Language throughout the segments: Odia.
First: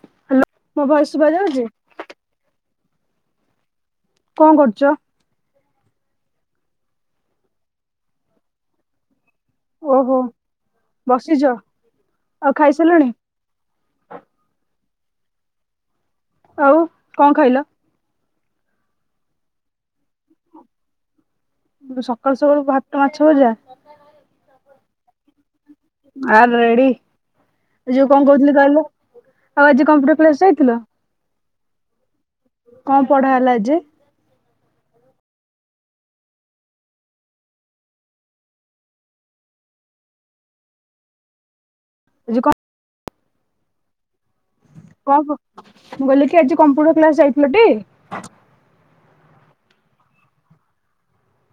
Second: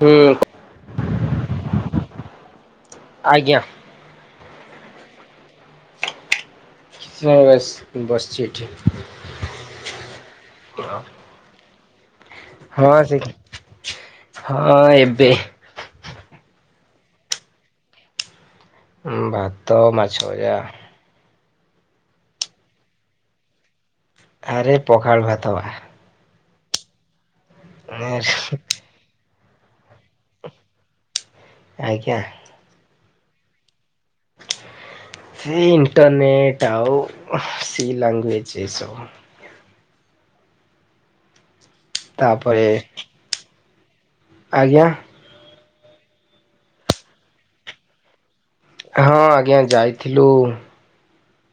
ହୁଁ ହ୍ୟାଲୋ ମୋ ଭଏସ ସୁଭାଯାଉଛି। ଆଜ୍ଞା। କଣ କରୁଚ? କିଛି ନାହିଁ ବାସ୍ ବସିଚି ଏଠି। ଓହୋ ବସିଚ। ହଁ ସେଠୀ ହଁ ଏବେ। ଆଉ କଣ ଖାଇଲ? ଭାତ ମାଛଭଯା। ସକାଲୁ ସକାଲୁ ଭାତ ମାଛଭଜା। ଆରେ ପଖାଳ ଭାତ ବା। ଆ ରେଡି ଯୋଉ କଣ କହୁଥିଲି କହିଲ ଆଜି କମ୍ପୁଟର କ୍ଲାସ୍ ଯାଇଥିଲ? ଆଜ୍ଞା। କଣ ପଢା ହେଲା ଯେ? ସି ଇଣ୍ଟରନେଟ ଆଉ ସି ଲାଙ୍ଗୁଏଜ୍ ଏ ସବୁ। ଆଜି କଣ ତାପରେ ଆଜ୍ଞା। କଣ ମୁଁ କହିଲି କି ଆଜି କମ୍ପ୍ୟୁଟର କ୍ଲାସ ଯାଇଥିଲଟି। ହଁ ଆଜ୍ଞା ଯାଇଥିଲୁ।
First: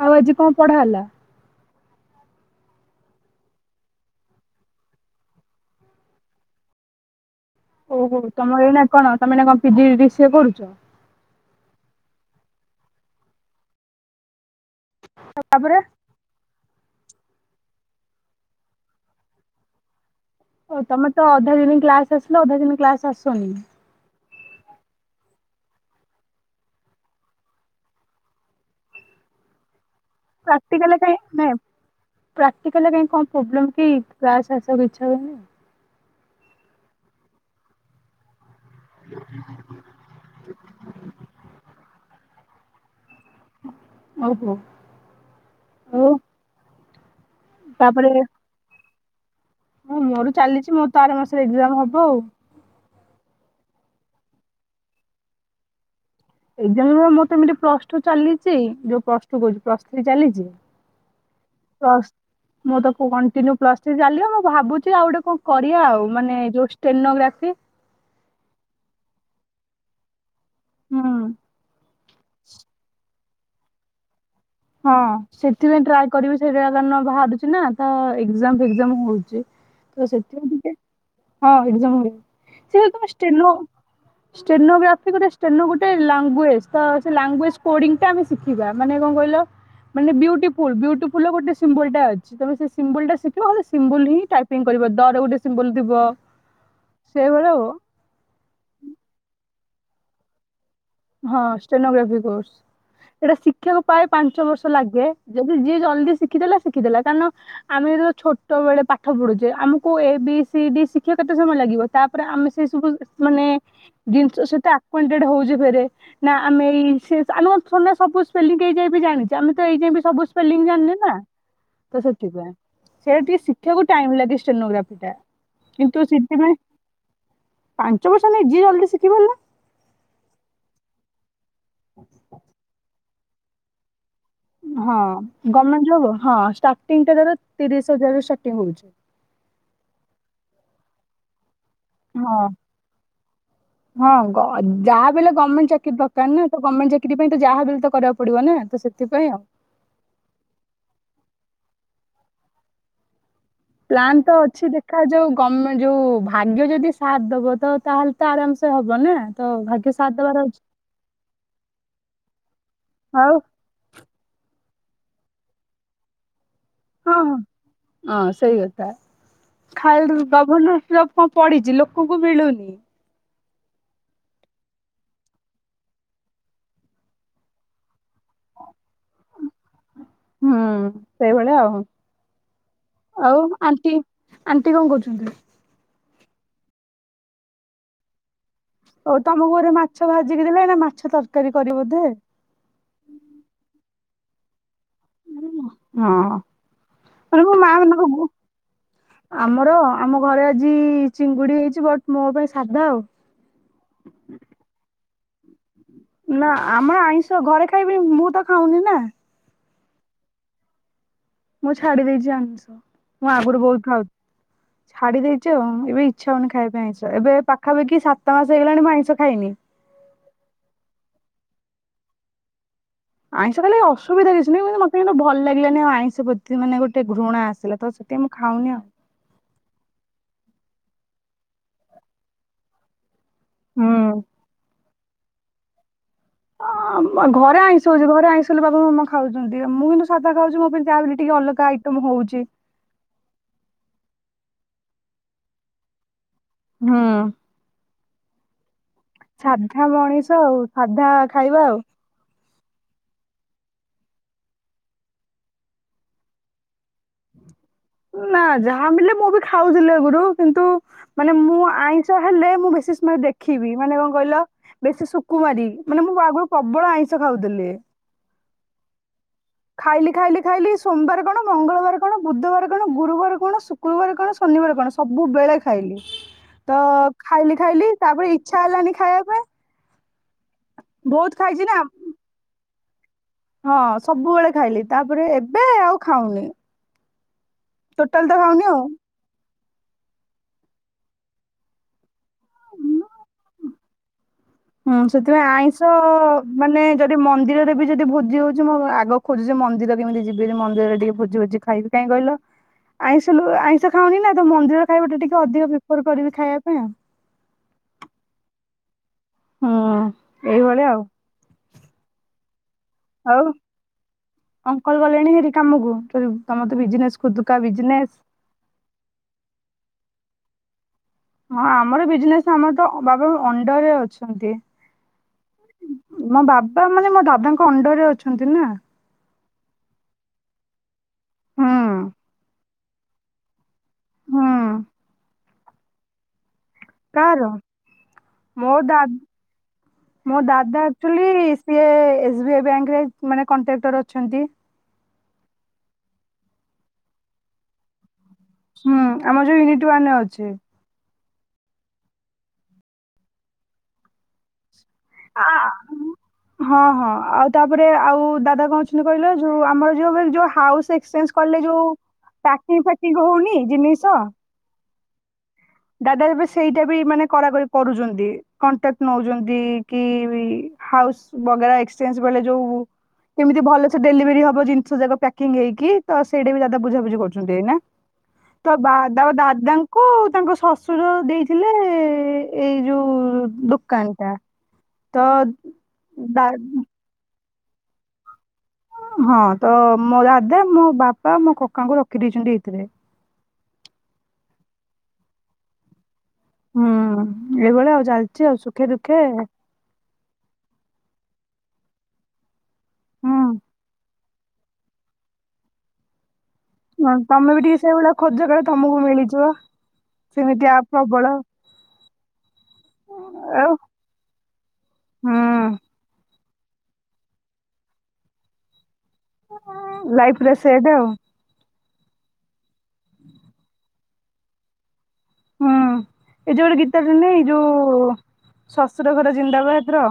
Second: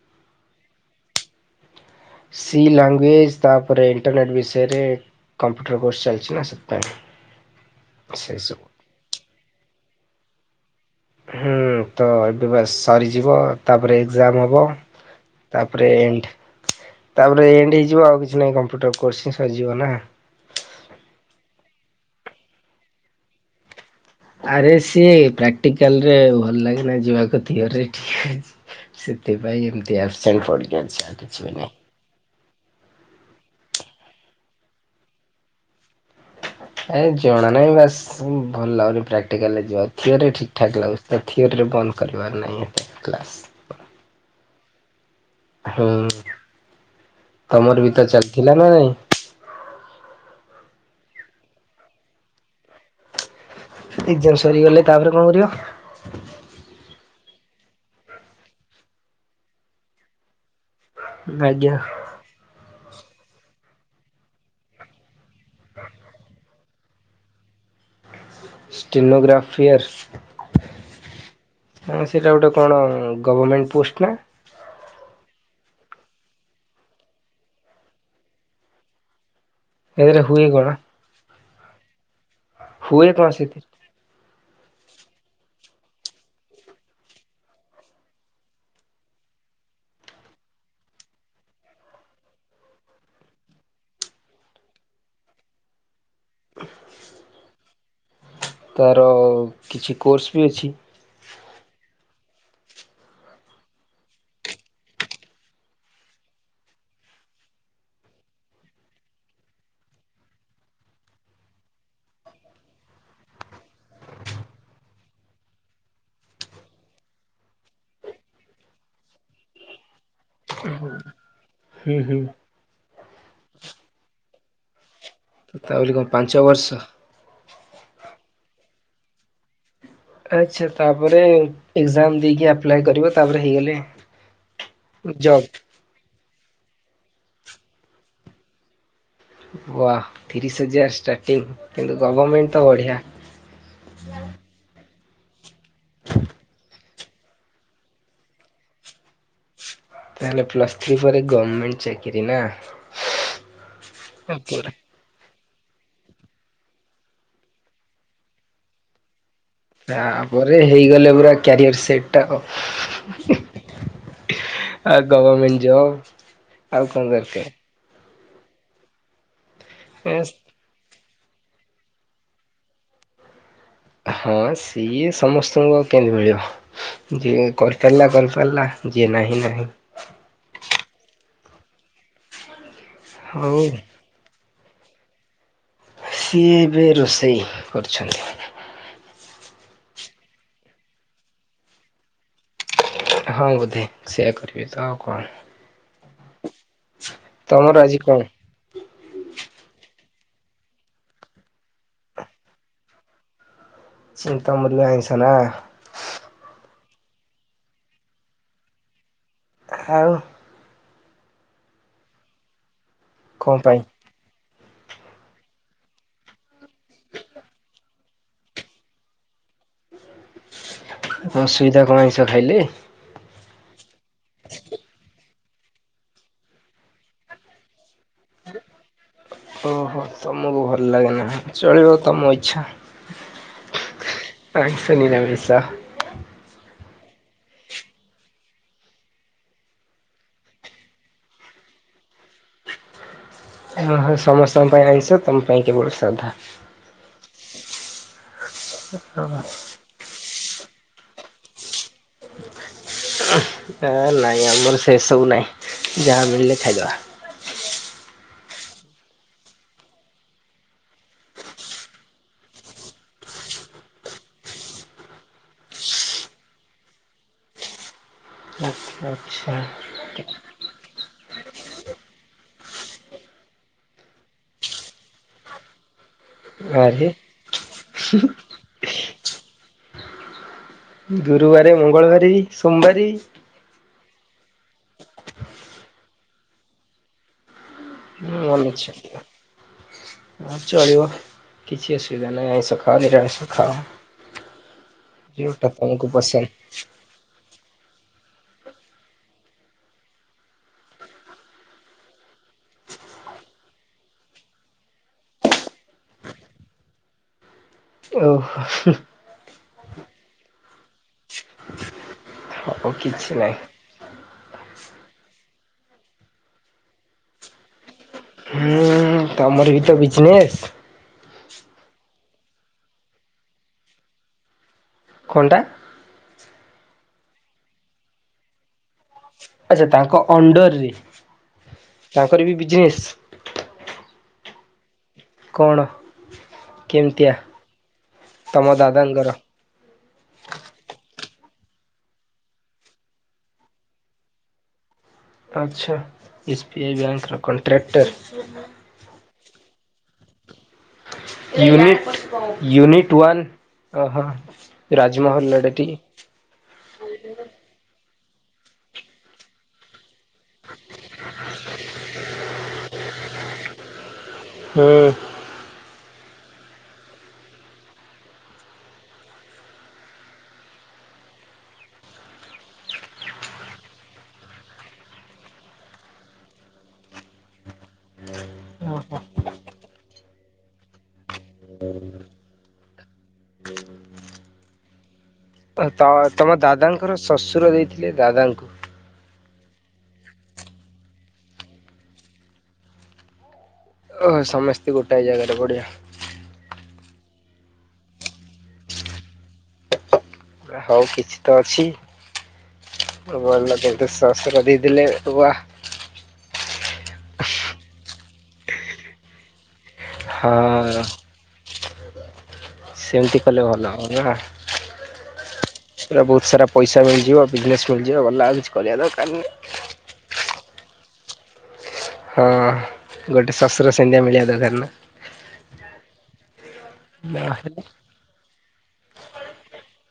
ଆଉ ଆଜି କଣ ପଢା ହେଲା। ସି ଲାଙ୍ଗୁଏଜ ତାପରେ ଇଣ୍ଟରନେଟ ବିଷୟରେ। କମ୍ପ୍ୟୁଟର କୋର୍ସ ଚାଲଛି ନାଁ ସେଥିପାଇଁ। ଓହୋ ସେସବୁ ତମର ଏଇ କଣ ତମେ ଏଇନା କଣ ପିଜି ଡିସିଏ ପଢ଼ୁଚ। ହୁଁ ତ ଏବେ ବାସ ସରିଯିବ ତାପରେ ଏଗଜାମ ହବ। ତାପରେ ଏଣ୍ଡ। ତାପରେ ଏଣ୍ଡ ହେଇଯିବ ଆଉ କିଛି ନାହିଁ କମ୍ପ୍ୟୁଟର କୋର୍ସ ହିଁ ସରିଜିବ ନାଁ। ଓ ତମେ ତ ଅଧା ଦିନି କ୍ଲାସ ଆସିଲ ଅଧା ଦିନି କ୍ଲାସ ଆସନି। ଆରେ ସିଏ ପ୍ରାକ୍ଟିକାଲ ରେ ଭଲ ଲାଗେନା ଯିବାକୁ ର [unintelligible] ସେଥି ପାଇଁ ଏମତି ଆପସେଣ୍ଟ ପଡି କି ଅଛି ଆଉ କିଛି ବି ନାହିଁ। ପ୍ରାଟିକାଲରେ କଣ ପ୍ରୋବ୍ଲେମ୍ କି କ୍ଲାସ ଆସିବାକୁ ଇଛା ହୁଏନି? ଏ ଜଣା ନାହିଁ ବାସ ହୁଁ। ଭଲ ଲାଗୁନି ପ୍ରାଟିକାଲରେ ଯିବାକୁ ଏଥିରେ ଠିକ୍ ଠାକ୍ ଲାଗୁଛି ତ ଏଥିରେ ବନ୍ଦ କରିବାର ନାହିଁ ଏ କ୍ଲାସ୍। ଓ ହୋ। ହୁଁ । ତମର ବି ତ ତାପରେ ଚାଲିଥିଲା ନା ନାଇଁ। ହଁ ମୋର ଚାଲିଛି ମୋର ତ ଆର ମାସରେ ଏକଜାମ ହବ ଆଉ। ଏକଜାମ ସରିଗଲେ ତାପରେ କଣ କରିବ? ଏକଜାମ ନୁହଁ ମୋର ତ ଏମିତି ପ୍ଲସଟୁ ଚାଲିଛି ଯୋଉଁ ପ୍ଲସଟୁ କହୁଛି ପ୍ଲସ ଥ୍ରୀ ଚାଲିଛି। ଆଜ୍ଞା ପ୍ଲସ ମୁଁ ତ [unintelligible] କଣ୍ଟିନିୟୁ ପ୍ଲସ ଥ୍ରି ଚାଲବ ମୁଁ ଭାବୁଛି ଆଉ ଗୋଟେ କଣ କରିବା ଆଉ ମାନେ ଯଉ ଷ୍ଟେନ ଗ୍ରାଫି [unintelligible] ଷ୍ଟେନ ଗ୍ରାଫିଆ ହୁଁ। ସେଇଟା ଗୋଟେ କଣ? ଗଭରମେଣ୍ଟ ପୋଷ୍ଟ ନା। ହଁ ସେଥିପାଇଁ ଟ୍ରାଏ କରିବି ସେଇଟା କାରଣ ବାହାରୁଛି ନା ତ ଏଗଜାମ ଫେଗଜାମ ହଉଛି। ତ ଏଥିରେ ହୁଏ ସେଥିପାଇଁ କଣ? ଟିକେ ହଁ ଏଗଜାମ ହବ ସେ ହୁଏ ତମେ କଣ ଷ୍ଟେଲ ସେଥିରେ? ଷ୍ଟେନ ବି ସେ ଗୋଟେ ଷ୍ଟେନ ଗୋଟେ ଲାଙ୍ଗୁଏଜ ତ ସେ ଲାଙ୍ଗୁଏଜ କୋଡିଙ୍ଗ ଟା ଆମେ ଶିିଖିବା ମାନେ କଣ କହିଲ ମାନେ ବିୱଟିଫୁଲ୍ ବିୱଟିଫୁଲ ର ଗୋଟେ ସିମ୍ବୁଲ୍ ଟା ଅଛି ତେଣୁ ସେ ସିମ୍ବୁଲ୍ ଟା ଶିଖିବ ହେଲେ ସିମ୍ବୁଲ ହିଁ ଟ୍ରାକ୍ ସିଙ୍ଗ କରିବ ଦରେ ଗୋଟେ ସିମ୍ୱଲ ଥିବ ସେଇଭଳି ଆଉ ତାର କିଛି କୋର୍ସ ବି ଅଛି। ହଁ ଷ୍ଟେନୋଗ୍ରାଫି କୋର୍ସ। ସେଇଟା ଶିକ୍ଷାକୁ ପ୍ରାଏ ପାଞ୍ଚ ବର୍ଷ ଲାଗେ। ଯଦି ଯିଏ ଜଲ୍ଦି ଶିଖିଦେଲା ଶିଖିଦେଲା କାରଣ ଆମେ ଛୋଟ ବେଳେ ପାଠ ପଢୁଛେ ଆମକୁ ଏ ବି ସି ଡି ଶିକ୍ଷିବା କେତେ ସମୟ ଲାଗିବ ତାପରେ ଆମେ ସେ ସବୁ ମାନେ ଜିନିଷ ସହିତ ଆଣ୍ଟଡ ହଉଛି ଫରେ ନା ଆମେ ଏଇ ସେ ଆମେ କଣ ଥୋଡ଼ିନା ସବୁ ସ୍ପେଲିଙ୍ଗ ଏଇ ଯାଏଁ ବି ଜଣିଛେ ଆମେ ତ ଏଇ ଯାଏଁ ବି ସବୁ ସ୍ପେଲିଙ୍ଗ ଜାଣିନେ ନା। ହୁଁ ତ ହୁଁ। ସେଥିପାଇଁ ସେଟା ଟିକେ ଶିଖିବାକୁ ଟାଇମ ଲାଗେ ଷ୍ଟୋନୋଗ୍ରାଫି ଟା। ତ ତା ବୋଲି କିନ୍ତୁ କଣ ପାଞ୍ଚ ସେଥିପାଇଁ ବର୍ଷ? ପାଞ୍ଚ ବର୍ଷ ନାଇ ଯିଏ ଜଲଦି ଶିଖି ପାରିଲା। ଆଚ୍ଛା ତାପରେ ଏକ୍ସାମ୍ ଦେଇକି ଆପ୍ଲାଏ କରିବ ତାପରେ ହେଇଗଲେ ହଁ ଜବ୍ ଗଭର୍ଣ୍ଣମେଣ୍ ଯୋବ, ହଁ ଷ୍ଟାର୍ଟିଂ ଟା ତାର ତିରିଶ ହଜାରରୁ ଷ୍ଟାର୍ଟିଂ ହୋଉଛି। ୱା ତିରିଶ ହଜାର ଷ୍ଟାର୍ଟିଂ। କିନ୍ତୁ ହଁ ଗଭର୍ଣ୍ଣମେଣ୍ଟ ତ ବଢ଼ିଆ। ହଁ ଯାହା ଲେ ଗଭର୍ଣ୍ଣମେଣ୍ ଚାକିରୀ ଦରକାର ନା ତ ଗଭର୍ଣ୍ଣମେଣ୍ ଚାକିରୀ ପାଇଁ ତ ଯାହାବି ହେଲେ ବି କରିବାକୁ ପଡିବ ନା ତ ସେଥିପାଇ ଆଉ। ତାଲେ ପ୍ଲସ ଥ୍ରୀ ଫରେ ଗଭର୍ମେଟ ଚାକିରି ନା। ପ୍ଲାନ୍ ତ ଅଛି ଦେଖା ଯୋଉ। କ ଯୋଉ ଭାଗ୍ୟ ଯଦି ସାଥ ଦବ ତ ତାହେଲେ ତ ଆରାମ ସେ ହବ ନା। ତ ଭାଗ୍ୟ ସାଥ ଦବାର ଅଛି ତାପରେ ହେଇଗଲେ ପୁରା କ୍ୟାରିଅର ସେଟ ଟା। ଆଉ ଆ ଗଭର୍ମେଣ୍ଟ ଜବ ଆଉ କଣ ହଁ ହଁ ଦରକାର। ହଁ ସେଇ କଥା [unintelligible] ଗଭର୍ଣ୍ଣର ଜବ କଣ ପଡିଚି ଲୋକଙ୍କୁ ମିଳୁନି। ହଁ ସିଏ ସମସ୍ତଙ୍କୁ ଆଉ କେମିତି ମିଳିବ ଯିଏ କରିପାରିଲା କରିପାରିଲା। ଯିଏ ନାହିଁ ନାହିଁ। ହୁଁ ସେଇଭଳିଆ ଆଉ। ଆଉ ହଉ ଆଣ୍ଟି ଆଣ୍ଟି କଣ କରୁଚନ୍ତି? ସିଏ ଏବେ ରୋଷେଇ କରୁଛନ୍ତି। ଆଉ ତମକୁ ବୋଧେ ମାଛ ଭାଜିକି ଦେଲେ ଏଇନା ମାଛ ତରକାରୀ କରିବ ବୋଧେ? ହଁ ବୋଧେ ସେୟଆ କରିବି ତ ଆଉ କଣ। ହଁ ଏଇ ମୋ ମା ତମର ଆଜି କଣ? ମାନଙ୍କୁ ଆମର ଆମ ଘରେ ଆଜି ଚିଙ୍ଗୁଡି ହେଇଚି ବଟ୍ ମୋ ପାଇଁ ସାଧା ଆଉ। ସେ ତମର ବି ଆଇଁଷ ନା? ନା ଆମର ଆଇଁଷ ଘରେ ଖାଇବେ ମୁଁ ତ ଖାଉନି ନା। ଖାଉ ମୁଁ ଛାଡି ଦେଇଚି ଆମୀଷ ମୁଁ କଣ ଆଗରୁ ପାଇଁ ବହୁତ ଖାଉଥ ଛାଡି ଦେଇଚୁ ଆଉ ଏବେ ଇଚଛା ହଉନି ଖାଇବା ପାଇଁ ଆଇଁଷ ଏବେ ପାଖାପାଖି ସାତ ମାସ ହେଇଗଲାଣି ମୁଁ ଆଇଁଷ ଖାଇନି। ଇ [inaudible] ଅସୁବିଧା କଣ ଆଇଁସ ଖାଇଲେ? ଆଇଁଷ ଖାଇଲେ ଅସୁବିଧା କିଛି ନାହିଁ ମତେ କିନ୍ତୁ ଭ ଭଲ ଲାଗିଲାନି ଆଉ ଆଇଁଷ ପ୍ରତି ମାନେ ଗୋଟେ ଘୃଣା ଆସିଲା ତ ସେଥି ପାଇଁ ମୁଁ ଖାଉନି ଆଉ। ଓହୋ ତମକୁ ଭଲ ଲାଗେ ନା ଚଳିବ ତମ ଇଚ୍ଛା। ହୁଁ। ସୁନୀନା ମିର୍ଶ୍ରା। ହଁ ଘରେ ଆଇଁଷ ହଉଚି, ଘରେ ଆଇଁଷ ହେଲେ ବାବା ମାମା ଖାଉଚନ୍ତି ମୁଁ କିନ୍ତୁ ସାଧା ଖାଉଚି ମୋ ପାଇଁ ତା ଟିକେ ଅଲଗା ଆଇଟମ୍ ହଉଚି। ଓହୋ ସମସ୍ତଙ୍କ ପାଇଁ ଆଇଁଷ ତମ ପାଇଁ କେବଳ ସାଧା। ହୁଁ। ହ ସାଧା ମଣିଷ ଆଉ ସାଧା ଖାଇବା ଆଉ। ନା ନାହିଁ ଆମର ସେସବୁ ନାହିଁ। ଯାହା ମିଳିଲେ ଖାଇଦବା। ନା ଯାହା ମିଳିଲେ ମୁଁ ବି ଖାଉଥିଲି ଆଗୁରୁ, କିନ୍ତୁ ମାନେ ମୁଁ ଆଇଁଷ ହେଲେ ମୁଁ ବେଶୀ ସ୍ମେ ଦେଖିବି ମାନେ କଣ କହିଲ ବେଶୀ ସୁୁକୁୁମାରି ମାନେ ମୁଁ ଆଗରୁ ପ୍ରବଳ ଆଇଁଷ ଖାଉଥିଲି। ଆଚ୍ଛା ଖାଇଲି ଆଚ୍ଛା। ଖାଇଲି ଖାଇଲି ସୋମବାର କଣ ମଙ୍ଗଳବାର କଣ ବୁଧବାର କଣ ଗୁରୁବାର କଣ ଶୁକ୍ରବାର କଣ ଶନିବାର କଣ ସବୁ ବେଳେ ଖାଇଲି। ତ ଆରେ ଖାଇଲି ଖାଇଲି ତାପରେ ଇଚ୍ଛା ହେଲାନି ଖାଇବା ପାଇଁ ବହୁତ ଖାଇଛି ଗୁରୁବାର ନା ମଙ୍ଗଳବାରି ସୋମବାରି। ହଁ ସବୁବେଳେ ଖାଇଲି ତାପରେ ଏବେ ଆଉ ଖାଉନି। ଟୋଟାଲ ତ ହଁ ଖାଉନି ଆଉ। ମନଇଛା। ହଁ ଚଳିବ କିଛି ଅସୁବିଧା ନାହିଁ ଆଇଁଷ ଖାଅ ନିରଷ ଖାଅ। ହୁଁ ସେଥିପାଇଁ ଯୋଉଟା ଆଇଁଷ ତମକୁ ପସନ୍ଦ ମାନେ ଯଦି ମନ୍ଦିରରେ ବି ଯଦି ଭୋଜି ହଉଛି ମୁଁ ଆଗ ଖୋଜୁଛି ମନ୍ଦିର କେମିତି ଯିବି ମନ୍ଦିରରେ ଟିକେ ଭୋଜି ଭୋଜି ଖାଇବି କାହିଁ କହିଲ। ଆଇଁଷ ଆଇଁଷ ଖାଉନି ନା ତ ମନ୍ଦିର ଖାଇବା ଟେ ଟିକେ ଅଧିକ ପ୍ରିଫର କରିବି ଖାଇବା ପାଇଁ ଆଉ। ଓହୋ। ହୁଁ ଏଇଭଳିଆ ଆଉ। ଉ କିଛି ନାହିଁ କରି ଗଲେଣି ହେରି କାମକୁ ତମ ତ ବିଜିନେସ କୁଦା ବିଜିନେସ ହୁଁ ତମର ବି ତ ବିଜନେସ। ହଁ ଆମର ବିଜନେସ୍ ଆମର ତ ବାବା ଅଣ୍ଡର ଅଛନ୍ତି। କଣଟା? ମୋ ବାବା ମାନେ ମୋ ଦାଦାଙ୍କ ଅଣ୍ଡରେ ଅଛନ୍ତି ନା। ଆଛା ତାଙ୍କ ଅଣ୍ଡରରେ ହୁଁ ତାଙ୍କର ବି ବିଜିନେସ ହୁଁ କଣ? କେମିତିଆ କାହାର ତମ ମୋ ଦା ଦାଦାଙ୍କର ମୋ ଦାଦା ଖାଲି ସିଏ ଏସ୍ ବି ଆଇ ବ୍ୟାଙ୍କ ରେ ମାନେ କଣ୍ଟ୍ରାକ୍ଟର ଅଛନ୍ତି। ଆଚ୍ଛା ଏସ୍ ପି ଆଇ ବ୍ୟାଙ୍କର କଣ୍ଟ୍ରାକ୍ଟର। ହୁଁ ଆମର ଯେଉ ୟୁନିଟ ୱାନ ଅଛି। ୟୁନିଟ୍ ୟୁନିଟ ୱନ୍ ଅହ। ଆ ହଁ ହଁ ଆଉ ତାପରେ ଆଉ ଦାଦା କହୁଛନ୍ତି କହିଲ ଯୋଉ ଆମର ଯୋଉ ଯୋଉ ହାଉସ ଏକ୍ସଚେଞ୍ଜ କଲେ ଯୋଉ ପ୍ୟାକିଂ ଫ୍ୟାକିଂ ହଉନି ଜିନିଷ? ହୁଁ। ଦାଦା ଏବେ ସେଇଟା ବି ମାନେ କରାକଡି କରୁଛନ୍ତି କଣ୍ଟାକ୍ଟ ନଉଛନ୍ତି କି ହାଉସ ବଗେରା ଏକ୍ସଚେଞ୍ଜ ବେଳେ ଯୋଉ କେମିତି ଭଲସ ଡେଲିଭରି ହବ ଜିନିଷ ଯାକ ପ୍ୟାକିଂ ହେଇକି ତ ସେଇଟା ବି ଦାଦା ବୁଝାବୁଝି କରୁଛନ୍ତି। ତ ଓହୋ। ବାଦ ଦାଦାଙ୍କୁ ତାଙ୍କ ଶଶୁର ଦେଇଥିଲେ ଏଇ ଯୋଉ ଦୋକାନ ଟା। ତ ତ ତା ଦା ତମ ଦାଦାଙ୍କର ଶ୍ୱଶୁର ଦେଇଥିଲେ ଦାଦାଙ୍କୁ। ହଁ ତ ମୋ ଦାଦା ମୋ ବାପା ମୋ କକାଙ୍କୁ ରଖିଦେଇଛନ୍ତି ଏଇଥିରେ। ଓ ସମସ୍ତେ ଗୋଟାଏ ଜାଗାରେ ବଢିଆ। ହୁଁ ଏଇଭଳିଆ ଆଉ ଚାଲିଛି ଆଉ ସୁଖେ ଦୁଃଖେ। ହଉ କିଛି ତ ଅଛି ହୁଁ ଭଲ କିନ୍ତୁ। ଶଶୁର ଦେଇଦେଲେ ୱା। ହଁ ତମେ ବି ଟିକେ ସେଇଭଳିଆ ଖୋଜ କଲେ ତମକୁ ମିଳିଯିବ ସେମିତିଆ ହଁ ପ୍ରବଳ। ସେମିତି କଲେ ଆଉ ଭଲ ହବନା ହୁଁ ସେଟା ବୋ ସାରା ପଇସା ମିଳିଯିବ ବିଜନେସ୍ ଖୋଲିଯିବ ଗଲା କିଛି କରିବା ଦେବ କାର ନାହିଁ। ପୁରା ସେଟ ଆଉ। ହଁ ଗୋଟେ ଶଶୁର ସେମେତିଆ ମିଳିବା ଦରକାର ନା। ହୁଁ ଏଇ ଯୋଉ ଗୋଟେ ଗୀତଟେ ନାହିଁ ଏଇ ନହେଲେ ଯୋଉ ଶଶୁର ଘରେ ଜିନ୍ଦାବାଦ ର।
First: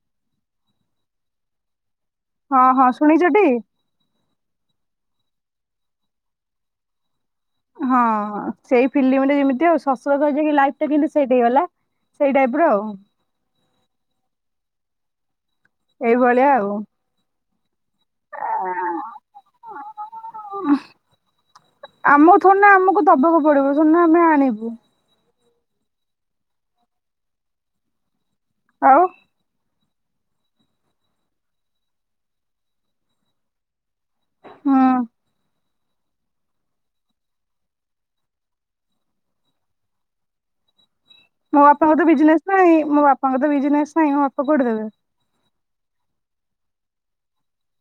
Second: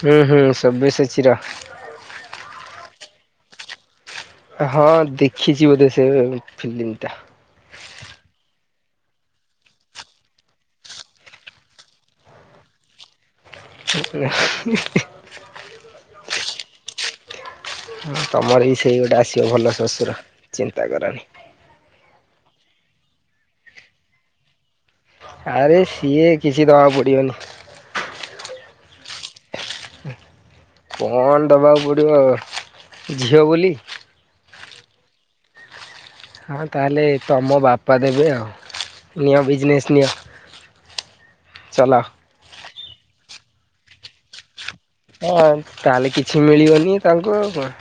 ହୁଁ ହୁଁ ସଭ୍ୟସଚୀ ର। ହଁ ହଁ ଶୁଣିଛଟି? ହଁ ଦେଖିଛି ବୋଧେ ସେ ଫିଲ୍ମ ଟା। ହଁ ସେଇ ଫିଲ୍ମରେ ଯେମିତି ଆଉ ଶଶୁର ଘର ଯାଇକି ଲାଇଫଟା କେନ୍ତି ସେଟ ହେଇଗଲା। ସେଇ ଟାଇପର ଆଉ। [unintelligible] ଏଇଭଳିଆ ଆଉ। ହଁ ତମର ବି ସେଇ ଗୋଟେ ଆସିବ ଭଲ ଶଶୁର ଚିନ୍ତା କରନି। ଥୋଡ଼ିନ ଆମକୁ ଦବାକୁ ପଡିବ ଥୋଡିନ ଆମେ ଆଣିବୁ। ଆରେ ସିଏ କିଛି ଦବାକୁ ପଡିବନି। ଆଉ। କଣ ଦବାକୁ ପଡିବ ଝିଅ ବୋଲି। ହଁ। ହଁ ତାହେଲେ ତମ ବାପା ଦେବେ ଆଉ ନିଅ ବିଜନେସ୍ ନିଅ। ମୁଁ ଚଲାଅ। ବାପାଙ୍କ ବିଜନସ ନାହିଁ ମୁଁ ବାପାଙ୍କ ତ ବିଜନେସ ନାହିଁ ମୁଁ ବାପା କଉଠୁ ଦେବେ। ହଁ ତାହେଲେ କିଛି ମିଳିବନି ତାଙ୍କୁ ଆଉ କଣ।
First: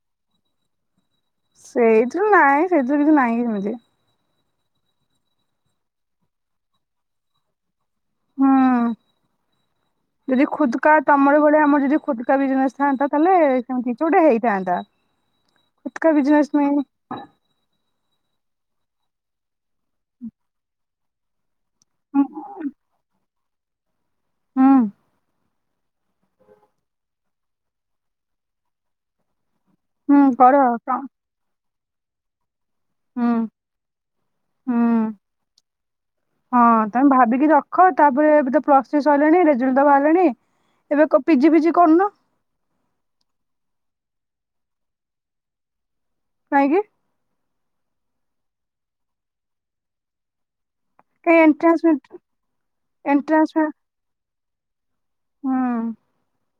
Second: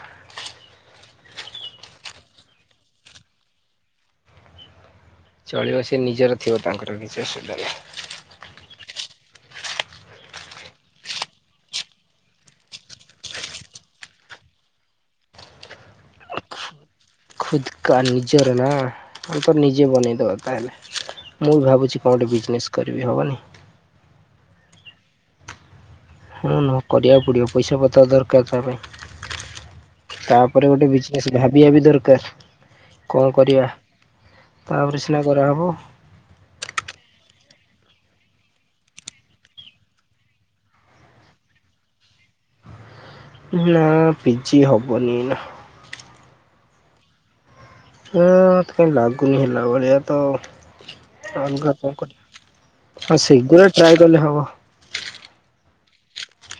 ସେଇଥିରୁ ନାଇଁ ସେଇଥିରୁ କିଛି ନାହିଁ ସେମିତି। ଚଳିବ ସେ ନିଜର ଥିବ ତାଙ୍କର କିଛି ଅସୁବିଧା ନାଇ। ହୁଁ। [inaudible] ଯଦି ଖୁଦକା ତମର ଭଳିଆ ଆମର ଯଦି ଖୋଦକା ବିଜନେସ ଥାନ୍ତା ତାହେଲେ ସେମତି କିଛି ଗୋଟେ ହେଇଥାନ୍ତା। ଖୁଦକା ବିଜନେସ ନାଇ।। ଖୁଦକା ନିଜର ନା ତ ନିଜେ ବନେଇଦବା ତାହେଲେ। ମୁଁ ବି ଭାବୁଛି କଣେ ବିଜନେସ କରିବି ହବନି। ହଁ। ହଁ ନକରିବାକୁ ପଡ଼ିବ ପଇସା ପତ୍ର ଦରକାର ତା ହୁଁ ପାଇଁ। କର ତାପରେ ଗୋଟେ ବିଜନେସ ଭାବିବା ବି ଦରକାର। ହୁଁ କଣ କରିବା ତାପରେ ହୁଁ। ସିନା କରାହେବ। ହଁ ତମେ ଭାବିକି ରଖ ତାପରେ ଏବେ ତ ପ୍ଲ ଥ୍ରୀ ସଇଲାଣି ରେଜଲଟ ବାହାରିଲାଣି ଏବେ କ ପିଜି ଫିଜି କରୁନ? ନା ପିଜି ହବନି ଏନା। କହିଁକି? ହଁ ମତେ କାଇଁ ଲାଗୁନି ହେଲା ଭଳିଆ ତ। କାଇଁ ଆଗା ଏଣ୍ଟ୍ରାନ୍ସ [unintelligible] ଫେଣ୍ଟ୍ରା ହଁ ସେଗୁଡ଼ା ଟ୍ରାଏ କଲେ ହବ। ହଁ।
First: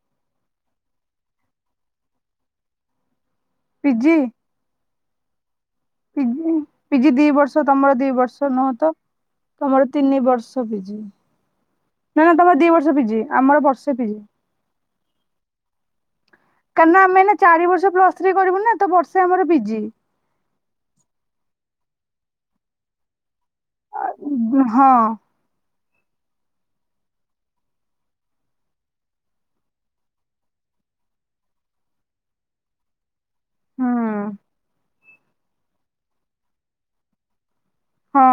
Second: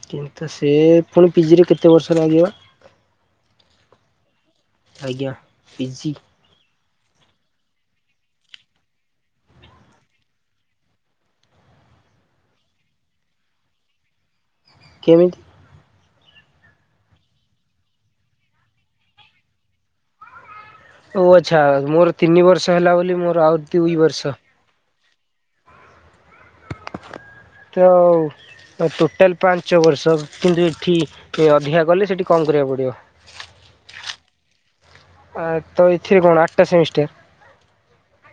କିନ୍ତୁ ସେ ପୁଣି ପିଜିରେ କେତେ ବର୍ଷରେ ଲାଗିବ? ପିଜିି। ଆଜ୍ଞା। ପିଜି। ପିଜି ଦି ବର୍ଷ ତମର ଦି ବର୍ଷ ନୁହଁତ ତମର ତିନି ବର୍ଷ ପିଜି। ନାଁ ନାଁ ତମର ଦି ବର୍ଷ ପିଜି ଆମର ବର୍ଷେ ପିଜି। କେମିତି? କାହିଁନା ଆମେ ଚାରି ବର୍ଷ ପ୍ଲସ ଥ୍ରୀ କରିବୁ ନା ତ ବର୍ଷେ ଆମର ପିଜି। ଓ ଆଚ୍ଛା ମୋର ତିନି ବର୍ଷ ହେଲା ବୋଲି ମୋର ଆଉ ଦୁଇ ବର୍ଷ ହଁ। [inaudible] ତ ଟୋଟାଲ ପାଞ୍ଚ ବର୍ଷ କିନ୍ତୁ ଏଠି ଅଧିକା ଗଲେ ସେଠି କମ କରିବାକୁ ପଡିବ। ଆ ତ ର କଣ ଆଠଟା ସେମିଷ୍ଟାର। ହଁ।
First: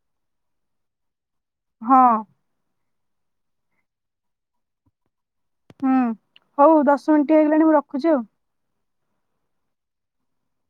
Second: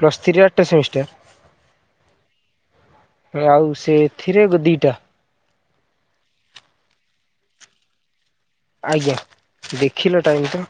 ପ୍ଲସ୍ ଥ୍ରୀରେ ଆଠ ସେମିଷ୍ଟର? ହଁ। ଆଉ ସେଥିରେ ଦିଟା? ହୁଁ ହଉ ଦଶ ମିନିଟ ହେଇଗଲାଣି ମୁଁ ରଖୁଛି ଆଉ ଆଜ୍ଞା ଦେଖିଲ ଟାଇମ ତ